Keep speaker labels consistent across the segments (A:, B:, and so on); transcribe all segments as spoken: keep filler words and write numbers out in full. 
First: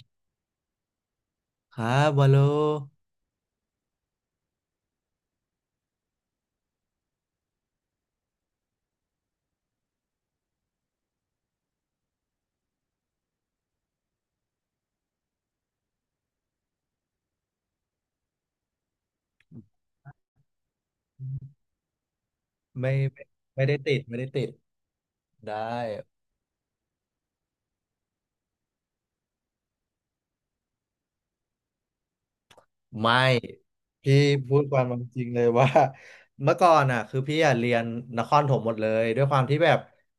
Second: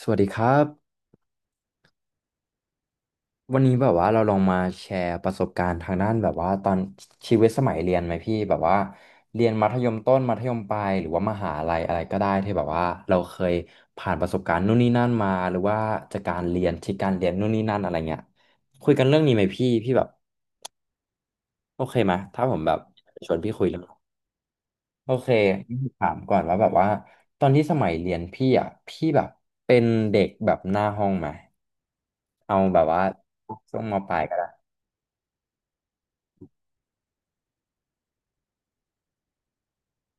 A: สวัสดีครับ
B: ครับวอลโล
A: วันนี้แบบว่าเราลองมาแชร์ประสบการณ์ทางด้านแบบว่าตอนชีวิตสมัยเรียนไหมพี่แบบว่าเรียนมัธยมต้นมัธยมปลายหรือว่ามหาลัยอะไรก็ได้ที่แบบว่าเราเคยผ่านประสบการณ์นู่นนี่นั่นมาหรือว่าจากการเรียนที่การเรียนนู่นนี่นั่นอะไรเงี้ยคุยกันเรื่องนี้ไหมพี่พี่แบบโอเคไหมถ้าผมแบบ
B: ไม่ไม่
A: ชวนพี่คุ
B: ไม่
A: ย
B: ได้
A: เรื่อง
B: ติดไม่ได้ติด
A: โอเค
B: ได้
A: งั้นถามก่อนว่าแบบว่าตอนที่สมัยเรียนพี่อ่ะพี่แบบเป็นเด็กแบบหน้าห้องไหมเอาแบบว่า
B: ไม่
A: ช่วงมป
B: พี่
A: ลายก็ได้
B: พูดความเป็นจริงเลยว่า เมื่อก่อนอ่ะคือพี่อ่ะเรียนนครถมหมดเลยด้วยความที่แบบ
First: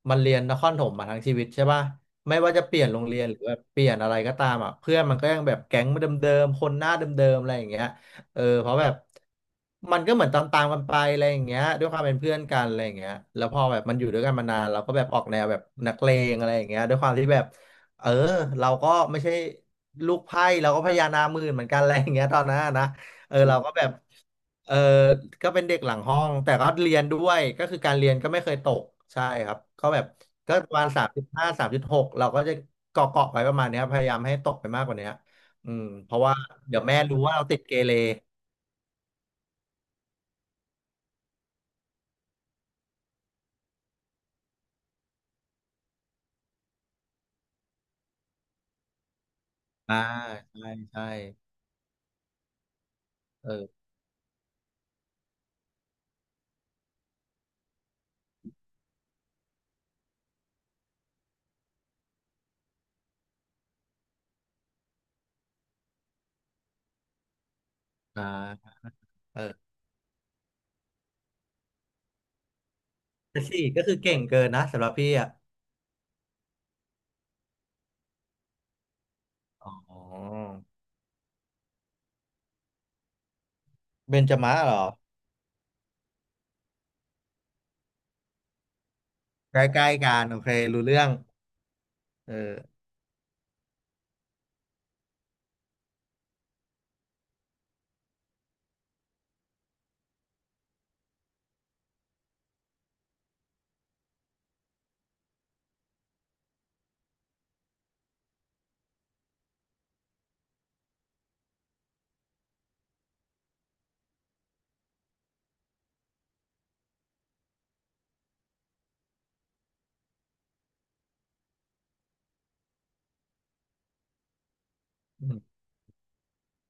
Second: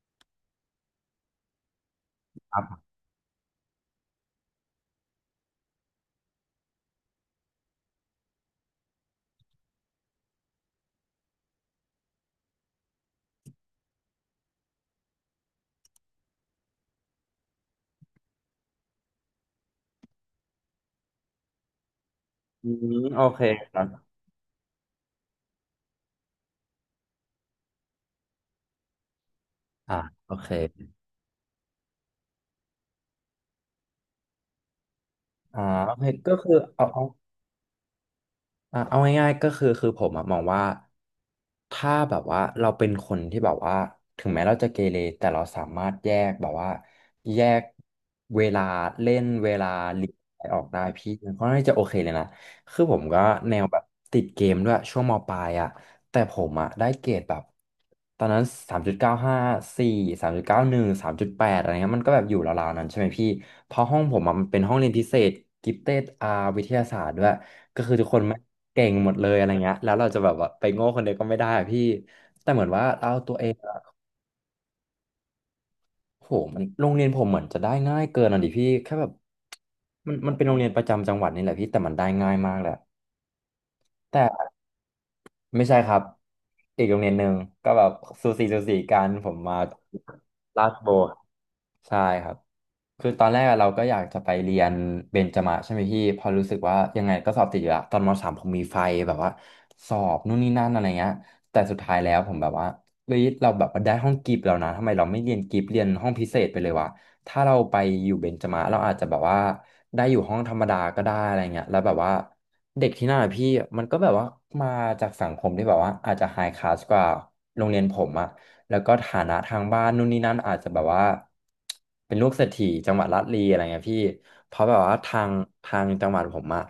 B: มันเรียนนครถมมาทั้งชีวิตใช่ป่ะไม่ว่าจะเปลี่ยนโรงเรียนหรือแบบเปลี่ยนอะไรก็ตามอ่ะเพื่อนมันก็ยังแบบแก๊งเดิมๆคนหน้าเดิมๆอะไรอย่างเงี้ยเออเพราะแบบมันก็เหมือนตามๆกันไปอะไรอย่างเงี้ยด้วยความเป็นเพื่อนกันอะไรอย่างเงี้ยแล้วพอแบบมันอยู่ด้วยกันมานานเราก็แบบออกแนวแบบนักเลงอะไรอย่างเงี้ยด้วยความที่แบบ เออเราก็ไม่ใช่ลูกไพ่เราก็พญานาคหมื่นเหมือนกัน อะไรอย่างเงี้ยตอนนั้น
A: อื
B: นะ
A: มโอ
B: เออ
A: เค
B: เรา
A: ค
B: ก็
A: รั
B: แบ
A: บ
B: บเออก็เป็นเด็กหลังห้องแต่ก็เรียนด้วยก็คือการเรียนก็ไม่เคยตกใช่ครับก็
A: อ่า
B: แบบ
A: โอเค
B: ก็ประมาณสามจุดห้าสามจุดหกเราก็จะเกาะเกาะไว้ประมาณเนี้ยพยายามให้ตกไปมากกว่าเนี้ย
A: อ๋อ
B: อืม
A: โอเค
B: เพราะ
A: ก็
B: ว่า
A: คือ
B: เดี๋ยว
A: เอา
B: แม่
A: เอา
B: รู้ว่าเราติดเกเร
A: อ่ะเอาง่ายๆก็คือคือผมอะมองว่าถ้าแบบว่าเราเป็นคนที่แบบว่าถึงแม้เราจะเกเรแต่เราสามารถแยกแบบว่าแยกเวลาเล่นเวลา
B: อ่า
A: เรียนอะไรออก
B: ใช่
A: ได้
B: ใช่
A: พี่มันก็น่าจะโอเคเลยนะคือผมก็
B: เอ
A: แนวแบ
B: อ
A: บติดเกมด้วยช่วงมปลายอ่ะแต่ผมอ่ะได้เกรดแบบตอนนั้นสามจุดเก้าห้าสี่สามจุดเก้าหนึ่งสามจุดแปดอะไรเงี้ยมันก็แบบอยู่ราวๆนั้นใช่ไหมพี่เพราะห้องผมอะมันเป็นห้องเรียนพิเศษกิฟเต็ดอาร์วิทยาศาสตร์ด้วย ก็คือทุกคน
B: อ่
A: ไม่ง
B: า
A: เก่งหมดเลย
B: เอ
A: อะไร
B: อ
A: เงี้ยแล้วเราจะแบบว่าไปโง่คนเดียวก็ไม่ได้อะพี่แต่เหมือนว่าเราตัว
B: แต่
A: เอง
B: สี่
A: อะ
B: ก็คือเก่งเกินนะสำหรับพี่อ่ะ
A: โหมันโรงเรียนผมเหมือนจะได้ง่ายเกินอ่ะดิพี่แค่แบบ
B: อ๋
A: มันมันเป็
B: อ
A: นโรงเรียนประจำจังหวัดนี่แหละพี่แต่มันได้ง่ายมากแหละ
B: เบ
A: แต่
B: นจมะเหรอ
A: ไม่ใช่ครับอีกโรงเรียนหนึ่งก็แบบสูสีสูสีกันผมมา
B: ใกล้ๆกันโอเค
A: ลาด
B: รู้
A: โบ
B: เรื่
A: ว์
B: อง
A: ใช่ครั
B: เอ
A: บ
B: อ
A: คือตอนแรกอะเราก็อยากจะไปเรียนเบญจมาศใช่ไหมพี่พอรู้สึกว่ายังไงก็สอบติดอยู่ละตอนมสามผมมีไฟแบบว่าสอบนู่นนี่นั่นอะไรเงี้ยแต่สุดท้ายแล้วผมแบบว่าเฮ้ยเราแบบว่าได้ห้องกิฟต์แล้วนะทำไมเราไม่เรียนกิฟต์เรียนห้องพิเศษไปเลยวะถ้าเราไปอยู่เบญจมาศเราอาจจะแบบว่าได้อยู่ห้องธรรมดาก็ได้อะไรเงี้ยแล้วแบบว่าเด็กที่นั่นอะพี่มันก็แบบว่ามาจากสังคมที่แบบว่าอาจจะไฮคลาสกว่าโรงเรียนผมอะ แล้วก็ฐานะทางบ้านนู่นนี่นั่นอาจจะแบบว่าเป็นลูกเศรษฐีจังหวัดลาดลีอะไรเงี้ยพี่เพราะแบบว่าทา
B: อื
A: ง
B: ม
A: ทางจังหวัดผมอะ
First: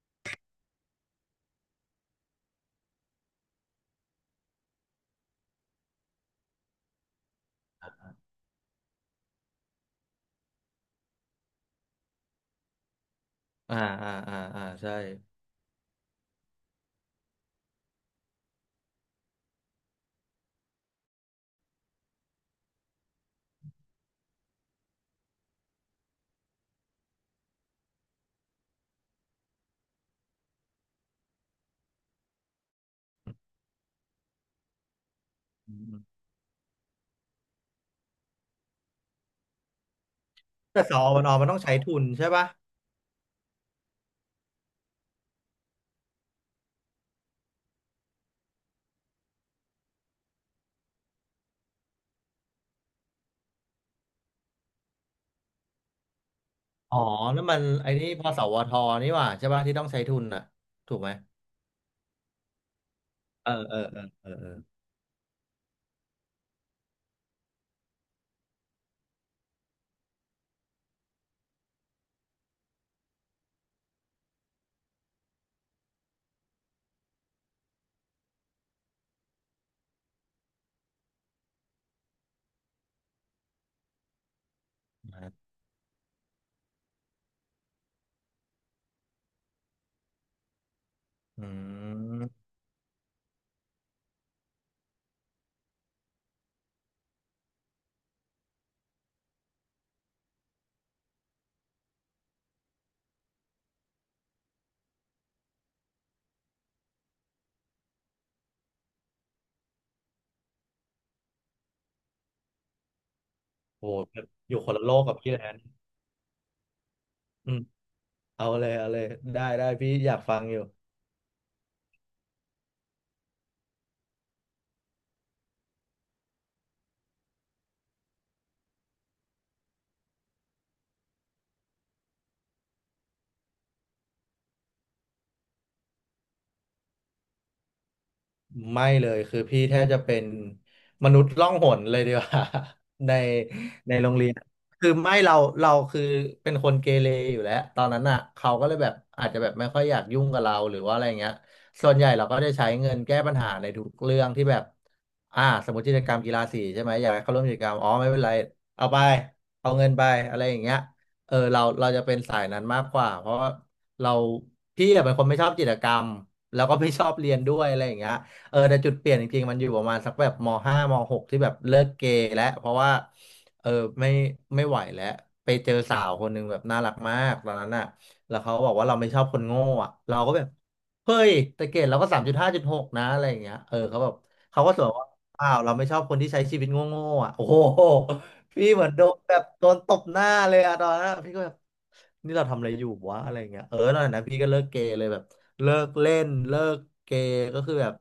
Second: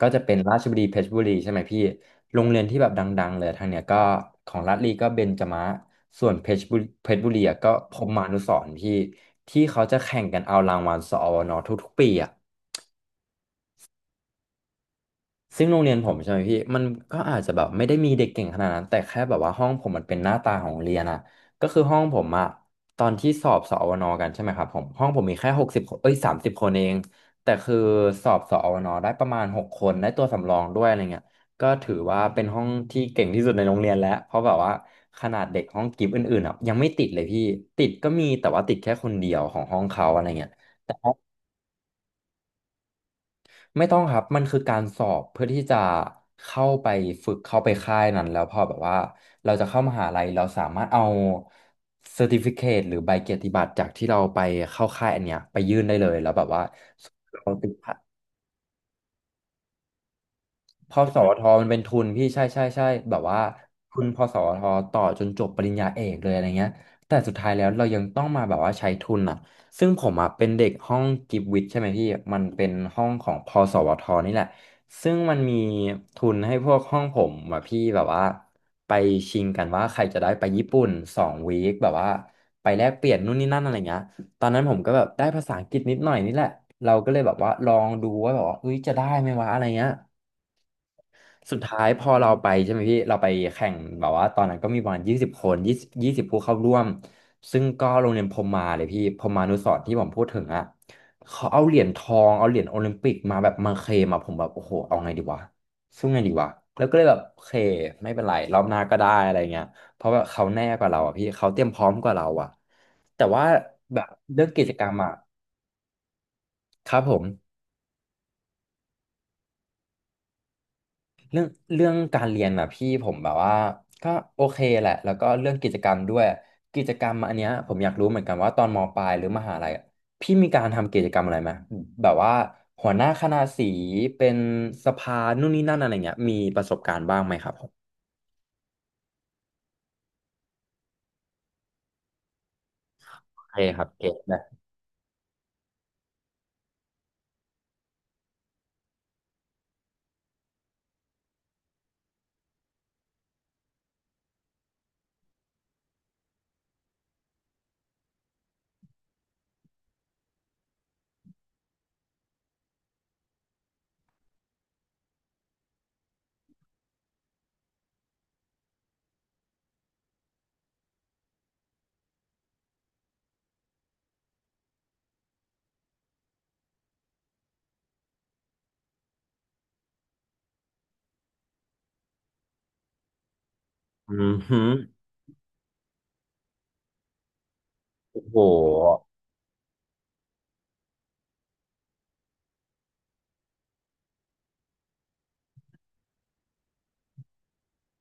A: ก็จะเป็นราชบุรีเพชรบุรีใช่ไหมพี่โรงเรียนที่แบบดังๆเลยทางเนี้ยก็ของลาดลีก็เบญจมะส่วนเพชรบุรีเพชรบุรีอะก็พรหมานุสรณ์พี่ที่เขาจะแข่งกันเอารางวัลสอวนทุกๆปีอะ
B: อ่าอ่าอ่าอ่าใช่
A: ซึ่งโรงเรียนผมใช่ไหมพี่มันก็อาจจะแบบไม่ได้มีเด็กเก่งขนาดนั้นแต่แค่แบบว่าห้องผมมันเป็นหน้าตาของโรงเรียนอะก็คือห้องผมอะตอนที่สอบสอวนกันใช่ไหมครับผมห้องผมมีแค่หกสิบเอ้ยสามสิบคนเองแต่คือสอบสอวนได้ประมาณหกคนได้ตัวสำรองด้วยอะไรเงี้ยก็ถือว่าเป็นห้องที่เก่งที่สุดในโรงเรียนแล้วเพราะแบบว่าขนาดเด็ก
B: อื
A: ห้องกิฟต์
B: ม
A: อื่นๆอะยังไม่ติดเลยพี่ติดก็มีแต่ว่าติดแค่คนเดียวของห้องเขาอะไรเงี้ย
B: แต่สอวนอมันต้องใช้ทุนใช่ป่ะ
A: ไม่ต้องครับ มันคือการสอบเพื่อที่จะเข้าไปฝึกเข้าไปค่ายนั้นแล้วพอแบบว่าเราจะเข้ามหาลัยเราสามารถเอาเซอร์ติฟิเคตหรือใบเกียรติบัตรจากที่เราไปเข้าค่ายอันเนี้ยไปยื่นได้เลยแล้วแบบว่า
B: อ๋อ
A: เรา
B: นั่นมัน
A: ติด
B: ไอ้นี่พสวทนี่หว่าใช่ป่ะที่ต้องใช้ทุนอ่ะ
A: พ
B: ถู
A: อ
B: กไหม
A: สวทมันเป็นทุนพี่ใช่ใช่ใช่แบบว่า
B: เออเออ
A: ทุ
B: เอ
A: น
B: อ
A: พอ
B: เอ
A: ส
B: อเอ
A: ว
B: อ
A: ทต่อจนจบปริญญาเอกเลยอะไรเงี้ยแต่สุดท้ายแล้วเรายังต้องมาแบบว่าใช้ทุนอ่ะซึ่งผมอ่ะเป็นเด็กห้องกิฟวิทย์ใช่ไหมพี่มันเป็นห้องของพอสวทนี่แหละซึ่งมันมีทุนให้พวกห้องผมอ่ะพี่แบบว่าไปชิงกันว่าใครจะได้ไปญี่ปุ่นสองวีคแบบว่าไปแลกเปลี่ยนนู่นนี่นั่นอะไรเงี้ยตอนนั้นผมก็แบบได้
B: นะ
A: ภาษาอังกฤษนิดหน่อยนี่แหละเราก็เลยแบบว่าลองดูว่าแบบว่าเฮ้ยจะได้ไหมวะอะไรเงี้ย
B: อื
A: สุดท้ายพอเรา
B: ม
A: ไปใช่ไหมพี่เราไปแข่งแบบว่าตอนนั้นก็มีประมาณยี่สิบคนยี่สิบยี่สิบผู้เข้าร่วมซึ่งก็โรงเรียนพรหมาเลยพี่พรหมานุสรณ์ที่ผมพูดถึงอ่ะเขาเอาเหรียญทองเอาเหรียญโอลิมปิกมาแบบมาเคลมอะผมแบบโอ้โหเอาไงดีวะสู้ไงดีวะแล้วก็เลยแบบโอเคไม่เป็นไรรอบหน้าก็ได้อะไรเงี้ยเพราะว่าเขาแน่กว่าเราอ่ะพี่เขาเตรียมพร้อมกว่าเราอ่ะแต่ว่า
B: โห
A: แบบเรื่อง
B: อยู่
A: กิ
B: ค
A: จ
B: น
A: ก
B: ละ
A: ร
B: โล
A: รม
B: ก
A: อ่ะ
B: กับพี่แล้ว
A: ครับผม
B: อืมเอาเลยเอาเลยได้ได้พี่อยากฟังอยู่
A: เรื่องเรื่องการเรียนอ่ะพี่ผมแบบว่าก็โอเคแหละแล้วก็เรื่องกิจกรรมด้วยกิจกรรมอันเนี้ยผมอยากรู้เหมือนกันว่าตอนมปลายหรือมหาลัยอะพี่มีการทำกิจกรรมอะไรไหมแบบว่าหัวหน้าคณะสีเป็นสภานู่นนี่นั่นอะไรเงี้ยมีประสบการณ์บ้างไหมครับผม
B: ไม่เลยคือพี่แทบจะเป็นมนุษย์ล่องหนเลยดีกว่า ใน
A: โอเคครับ
B: ในโร
A: เก็ต
B: งเรีย
A: เล
B: น
A: ย
B: คือไม่เราเราคือเป็นคนเกเรอยู่แล้วตอนนั้นอ่ะเขาก็เลยแบบอาจจะแบบไม่ค่อยอยากยุ่งกับเราหรือว่าอะไรเงี้ยส่วนใหญ่เราก็จะใช้เงินแก้ปัญหาในทุกเรื่องที่แบบอ่าสมมติกิจกรรมกีฬาสีใช่ไหมอยากให้เขาร่วมกิจกรรมอ๋อไม่เป็นไรเอาไปเอาเงินไปอะไรอย่างเงี้ยเออเราเราจะเป็นสายนั้นมากกว่าเพราะว่าเราพี่อะเป็นคนไม่ชอบกิจกรรมแล้วก็ไม่ชอบเรียนด้วยอะไรอย่างเงี้ย เออแต่จุดเปลี่ยนจริงๆมันอยู่ประมาณสักแบบมห้ามหกที่แบบเลิกเกย์แล้วเพราะว่าเออไม่ไม่ไหวแล้วไปเจอสาวคนหนึ่งแบบน่ารักมากตอนนั้นอ่ะแล้วเขาบอกว่าเราไม่ชอบคนโง่อ่ะเราก็แบบเฮ้ยแต่เกรดเราก็สามจุดห้าจุดหกนะอะไรอย่างเงี้ยเออเขาแบ
A: อื
B: บ
A: มฮึ
B: เขาก็สวนว่าอ้าวเราไม่ชอบคนที่ใช้ชีวิตโง่ๆอ่ะโอ้โห
A: โอ้โห
B: พี่เหมือนโดนแบบโดนตบหน้าเลยอะตอนนั้นอะพี่ก็แบบนี่เราทำอะไรอยู่วะอะไรเงี้ยเออตอนนั้นพี่ก็เลิกเกเรเลยแบบเลิกเล่นเลิกเกเรก็คือแบบ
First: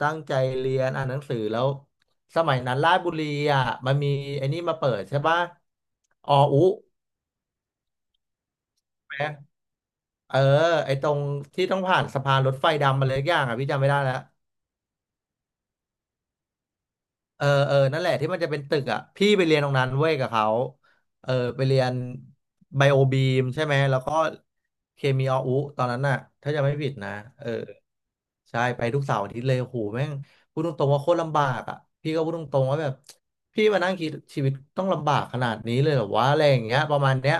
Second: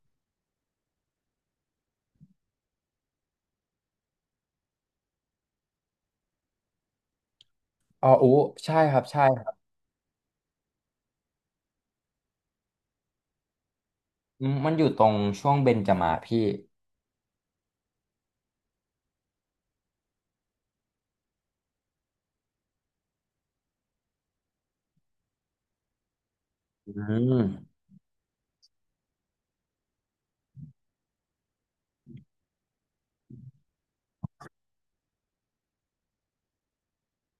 B: ตั้งใจเรียนอ่านหนังสือแล้วสมัยนั้นราชบุรีอ่ะมันมีไอ้นี่มาเปิดใช่ปะอออุ
A: อออู้ใช่ครับ
B: ไหม
A: ใช่ครับ
B: เออไอ้ตรงที่ต้องผ่านสะพานรถไฟดำมาเลยอย่างอ่ะพี่จำไม่ได้แล้ว
A: อืมมันอยู่ตรงช่วงเบญจมาศพี่
B: เออเออนั่นแหละที่มันจะเป็นตึกอ่ะพี่ไปเรียนตรงนั้นเว้ยกับเขาเออไปเรียนไบโอบีมใช่ไหมแล้วก็เคมีออุตอนนั้นน่ะถ้าจะไม่ผิ
A: อื
B: ดนะเออ
A: ม
B: ใช่ไปทุกเสาร์อาทิตย์เลยโหแม่งพูดตรงๆว่าโคตรลำบากอ่ะพี่ก็พูดตรงๆว่าแบบพี่มานั่งคิดชีวิตต้องลำบากขนาดนี้เลยเหรอวะอะไรอย่างเงี้ยประมาณเนี้ย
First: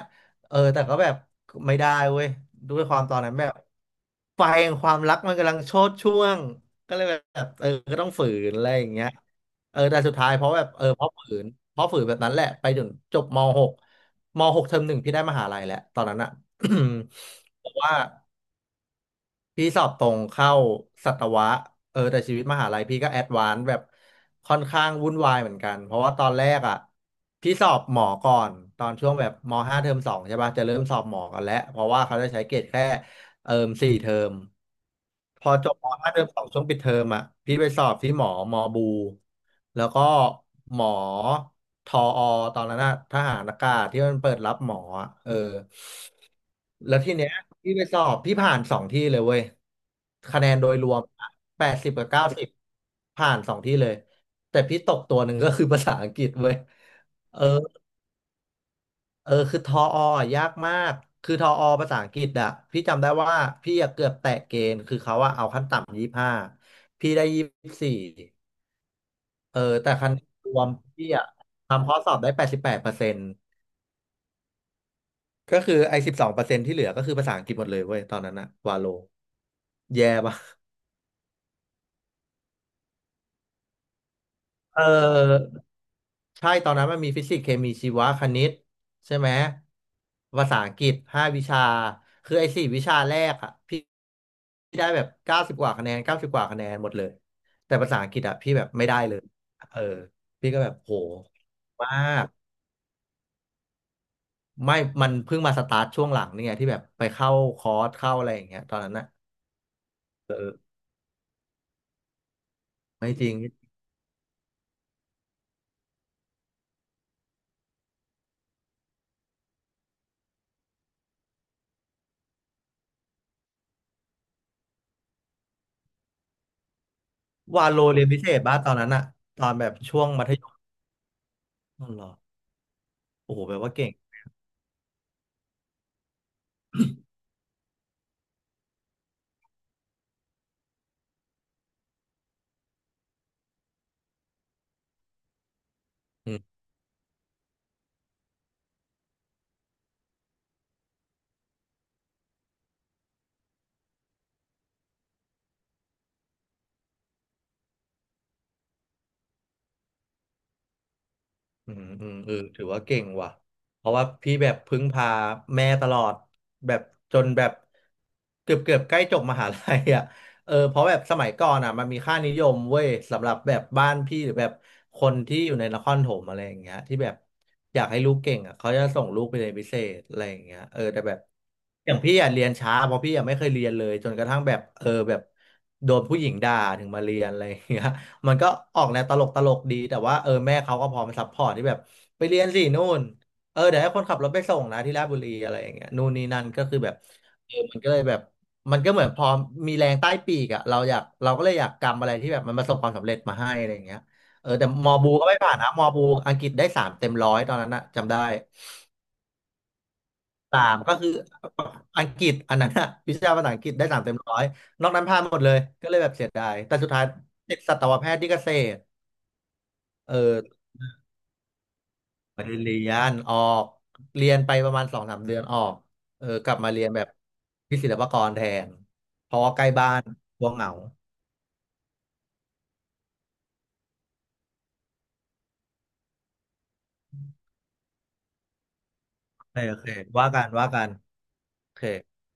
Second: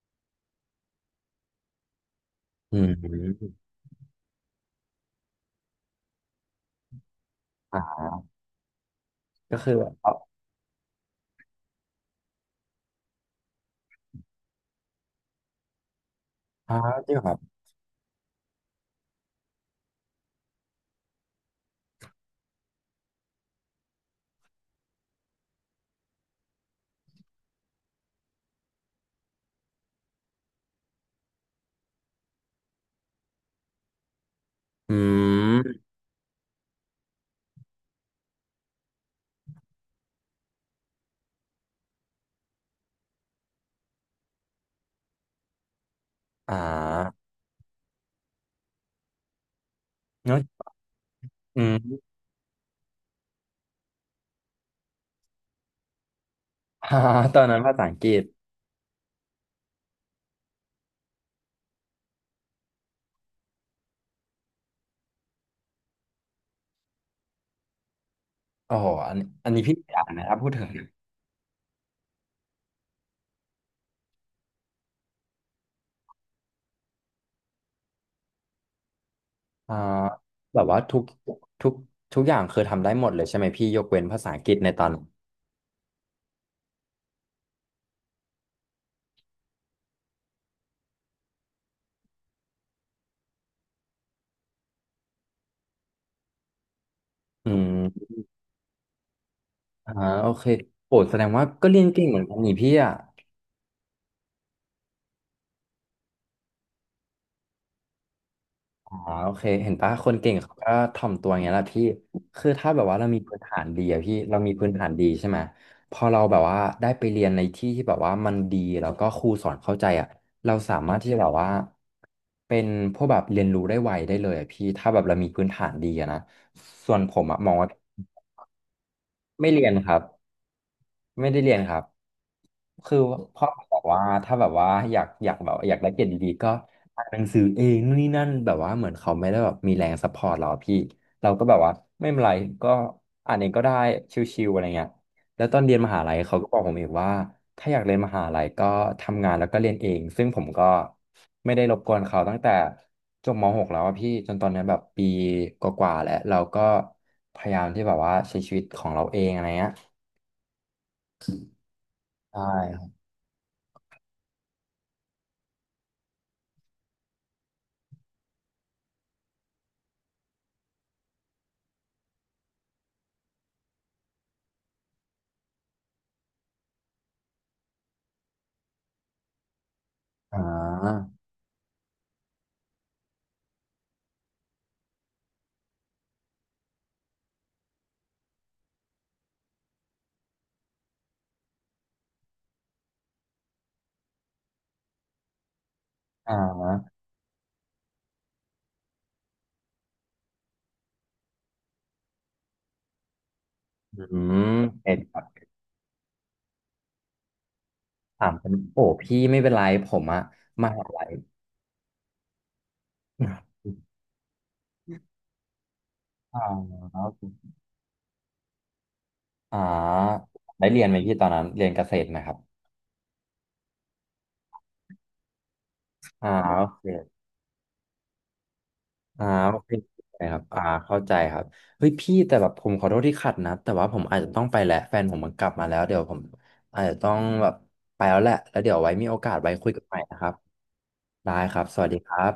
B: เออแต่ก็แบบไม่ได้เว้ย
A: อื
B: ด้วยความตอนนั้นแบ
A: ม
B: บไฟแห่งความรักมันกำลังโชติช่วงก็เลยแบบเออ
A: อ่
B: ก็
A: า
B: ต้องฝืนอะไรอย่างเงี้ย
A: ก็คือ
B: เออ
A: แบ
B: แต่สุด
A: บ
B: ท้ายเพราะแบบเออเพราะฝืนเพราะฝืนแบบนั้นแหละไปถึงจบมหกมหกเทอมหนึ่งพี่ได้มหาลัยแหละตอนนั้นอะ
A: อ๋อจริงเหรอครับ
B: เพราะว่าพี่สอบตรงเข้าสัตวะเออแต่ชีวิตมหาลัยพี่ก็แอดวานซ์แบบค่อนข้างวุ่นวายเหมือนกันเพราะว่าตอนแรกอะพี่สอบหมอก่อนตอนช่วงแบบมห้าเทอมสองใช่ป่ะจะเริ่มสอบหมอกันแล้วเพราะว่าเขาจะใช้เกรดแค่ เอิมสี่เทอม
A: อื
B: พอจบ
A: ม
B: มห้าเทอมสองช่วงปิดเทอมอ่ะพี่ไปสอบที่หมอมอบูแล้วก็หมอทออตอนนั้นนะทหารอากาศที่มันเปิดรับหมออะเออ
A: อ่
B: แล้วที
A: า
B: เนี้ยพี่ไปสอบพี่ผ่านสองที่เลยเว้ยคะ
A: เนาะ
B: แนนโดยรวม
A: อื
B: แป
A: ม
B: ดสิบ กับเก้าสิบผ่านสองที่เลยแต่พี่ตกตัวหนึ่งก็คือภาษาอังกฤษเว้ย
A: อ่าต
B: เอ
A: อ
B: อ
A: นนั้นภาษาอังกฤษ
B: เออคือทออะยากมากคือทออภาษาอังกฤษอะพี่จำได้ว่าพี่อะเกือบแตะเกณฑ์คือเขาอะเอาขั้นต่ำยี่ห้าพี่ได้ยี่สี่
A: โอ้โหอันอัน
B: เอ
A: นี้
B: อ
A: พี่
B: แต่
A: อ่า
B: คะ
A: น
B: แน
A: นะ
B: น
A: ครับพู
B: ร
A: ด
B: ว
A: ถึ
B: ม
A: ง
B: พี่อะทำข้อสอบได้แปดสิบแปดเปอร์เซ็นต์ก็คือไอ้สิบสองเปอร์เซ็นต์ที่เหลือก็คือภาษาอังกฤษหมดเลยเว้ยตอนนั้นอะวาโล
A: อ่า
B: แย่ปะ
A: แบบว่าทุกทุกทุกอย่างคือทำได้หมดเลยใช่ไหมพี่ยกเว้นภาษาอังกฤษใน
B: เอ
A: ต
B: อ
A: อนนั้น
B: ใช่ตอนนั้นมันมีฟิสิกส์เคมีชีวะคณิตใช่ไหมภาษาอังกฤษห้าวิชาคือไอ้สี่วิชาแรกอะพี่พี่ได้แบบเก้าสิบกว่าคะแนนเก้าสิบกว่าคะแนนหมดเลย
A: อืม
B: แต่ภาษาอังกฤษอะพี่แบบไม่ได้เลยเออ
A: อ่าโอเค
B: พี่ก็แบบโห
A: โอ้แสดงว่าก็เรียน
B: มา
A: เก่งเหมือน
B: ก
A: กันนี่พี่อ่ะ
B: ไม่มันเพิ่งมาสตาร์ทช่วงหลังนี่ไงที่แบบไปเข้าคอร์สเข้าอะไรอย่างเงี้ยตอน
A: อ๋
B: นั้
A: อ
B: นอะ
A: โอเคเห็นปะคนเก่งเขาก็ถ่อมตัวอย่างเงี้ยแหละพี่ คือถ้าแบบว่าเรา
B: ไม่
A: มี
B: จริง
A: พื้นฐานดีอะพี่เรามีพื้นฐานดีใช่ไหมพอเราแบบว่าได้ไปเรียนในที่ที่แบบว่ามันดีแล้วก็ครูสอนเข้าใจอะเราสามารถที่จะแบบว่าเป็นพวกแบบเรียนรู้ได้ไวได้เลยอะพี่ถ้าแบบเรามีพื้นฐานดีอะนะส่วนผมอะมอง
B: วา
A: ว่า
B: โลเรียนพิเศษบ้าตอนนั้นอะตอ
A: ไม่
B: น
A: เรี
B: แบ
A: ยน
B: บ
A: ครั
B: ช่
A: บ
B: วงมัธยม
A: ไม่ได้เรียนครับ
B: อ๋อเหรอ
A: คือ
B: โอ้โห
A: พ่อ
B: แปลว่า
A: บอก
B: เก่ง
A: ว่าถ้าแบบว่าอยากอยากแบบอยากได้เกรดดีๆก็อ่านหนังสือเองนู่นนี่นั่นแบบว่าเหมือนเขาไม่ได้แบบมีแรงซัพพอร์ตเราอะพี่ เราก็แบบว่าไม่เป็นไรก็อ่านเองก็ได้ชิวๆอะไรเงี้ยแล้วตอนเรียนมหาลัย
B: อื
A: เขาก็บอกผมอีกว่าถ้าอยากเรียนมหาลัยก็ทำงานแล้วก็เรียนเองซึ่งผมก็ไม่ได้รบกวนเขาตั้งแต่จบม .หก แล้วอะพี่จนตอนนี้แบบปีกว่าๆแล้วเราก็พยายามที่แบบว่าใช้ชีวิตของเราเองอะไรเงี้ย
B: อืมอืมเอ
A: ใช
B: อถือว่า
A: ่
B: เก่งว่ะเพราะว่าพี่แบบพึ่งพาแม่ตลอดแบบจนแบบเกือบเกือบใกล้จบมหาลัยอ่ะเออเพราะแบบสมัยก่อนอ่ะมันมีค่านิยมเว้ยสำหรับแบบบ้านพี่หรือแบบคนที่อยู่ในนครปฐมอะไรอย่างเงี้ยที่แบบอยากให้ลูกเก่งอ่ะเขาจะส่งลูกไปเรียนพิเศษอะไรอ
A: อ่
B: ย่างเงี้ยเออแต่
A: า
B: แบบอย่างพี่อ่ะเรียนช้าเพราะพี่อ่ะไม่เคยเรียนเลยจนกระทั่งแบบเออแบบโดนผู้หญิงด่าถึงมาเรียนอะไรอย่างเงี้ย มันก็ออกแนวตลกตลกดีแต่ว่าเออแม่เขาก็พร้อมซัพพอร์ตที่แบบไปเรียนสินู่นเออเดี๋ยวให้คนขับรถไปส่งนะที่ราชบุรีอะไรอย่างเงี้ยนู่นนี่
A: อ่
B: นั่นก็คือแบ
A: า
B: บเออมันก็เลยแบบมันก็เหมือนพอมีแรงใต้ปีกอะเราอยากเราก็เลยอยากกำอะไรที่แบบมันประสบความสำเร็จมาให้อะไรอย่างเงี้ย
A: อื
B: เออ
A: ม
B: แต่มอ
A: เอ็ด
B: บู
A: ครับ
B: ก็ไม่ผ่านนะมอบูอังกฤษได้สามเต็มร้อยตอนนั้นนะจำได้
A: ถามเป็นโอ้พี่ไม่เป็นไรผมอะ
B: สา
A: ม
B: ม
A: หา
B: ก็
A: ลั
B: คื
A: ย
B: ออังกฤษอันนั้นอะวิชาภาษาอังกฤษได้สาม เต็มร้อยนอกนั้นผ่านหมดเลยก็เลยแบบเสีย
A: อ่า
B: ดายแต่สุดท้ายติดสัตวแพทย์ที่เกษตร
A: อ่
B: เอ
A: า
B: อ
A: ได้เรียนไหมพี่ตอนนั้นเรียนเกษตรไหมครับ
B: ไมเรียนออกเรียนไปประมาณสองสามเดือนออกเออ
A: อ่า
B: กลับ
A: โอ
B: มาเรี
A: เค
B: ยนแบบที่ศิลปากรแทน
A: อ่า
B: เพราะว่า
A: โอ
B: ใกล้
A: เค
B: บ้าน
A: นะครั
B: ก
A: บ
B: ลัว
A: อ่า
B: เหงา
A: เข้าใจครับเฮ้ยพี่แต่แบบผมขอโทษที่ขัดนะแต่ว่าผมอาจจะต้องไปแหละแฟนผมมันกลับมาแล้วเดี๋ยวผมอาจจะต้องแบบไปแล้วแหละแล้วเดี๋ยวไว้มีโอกาส
B: โอ
A: ไว้
B: เค
A: คุย
B: โอ
A: กัน
B: เค
A: ใหม่นะค
B: ว่า
A: รับ
B: กันว่ากัน
A: ได้ครับ
B: โอ
A: ส
B: เค
A: วัสดีครับ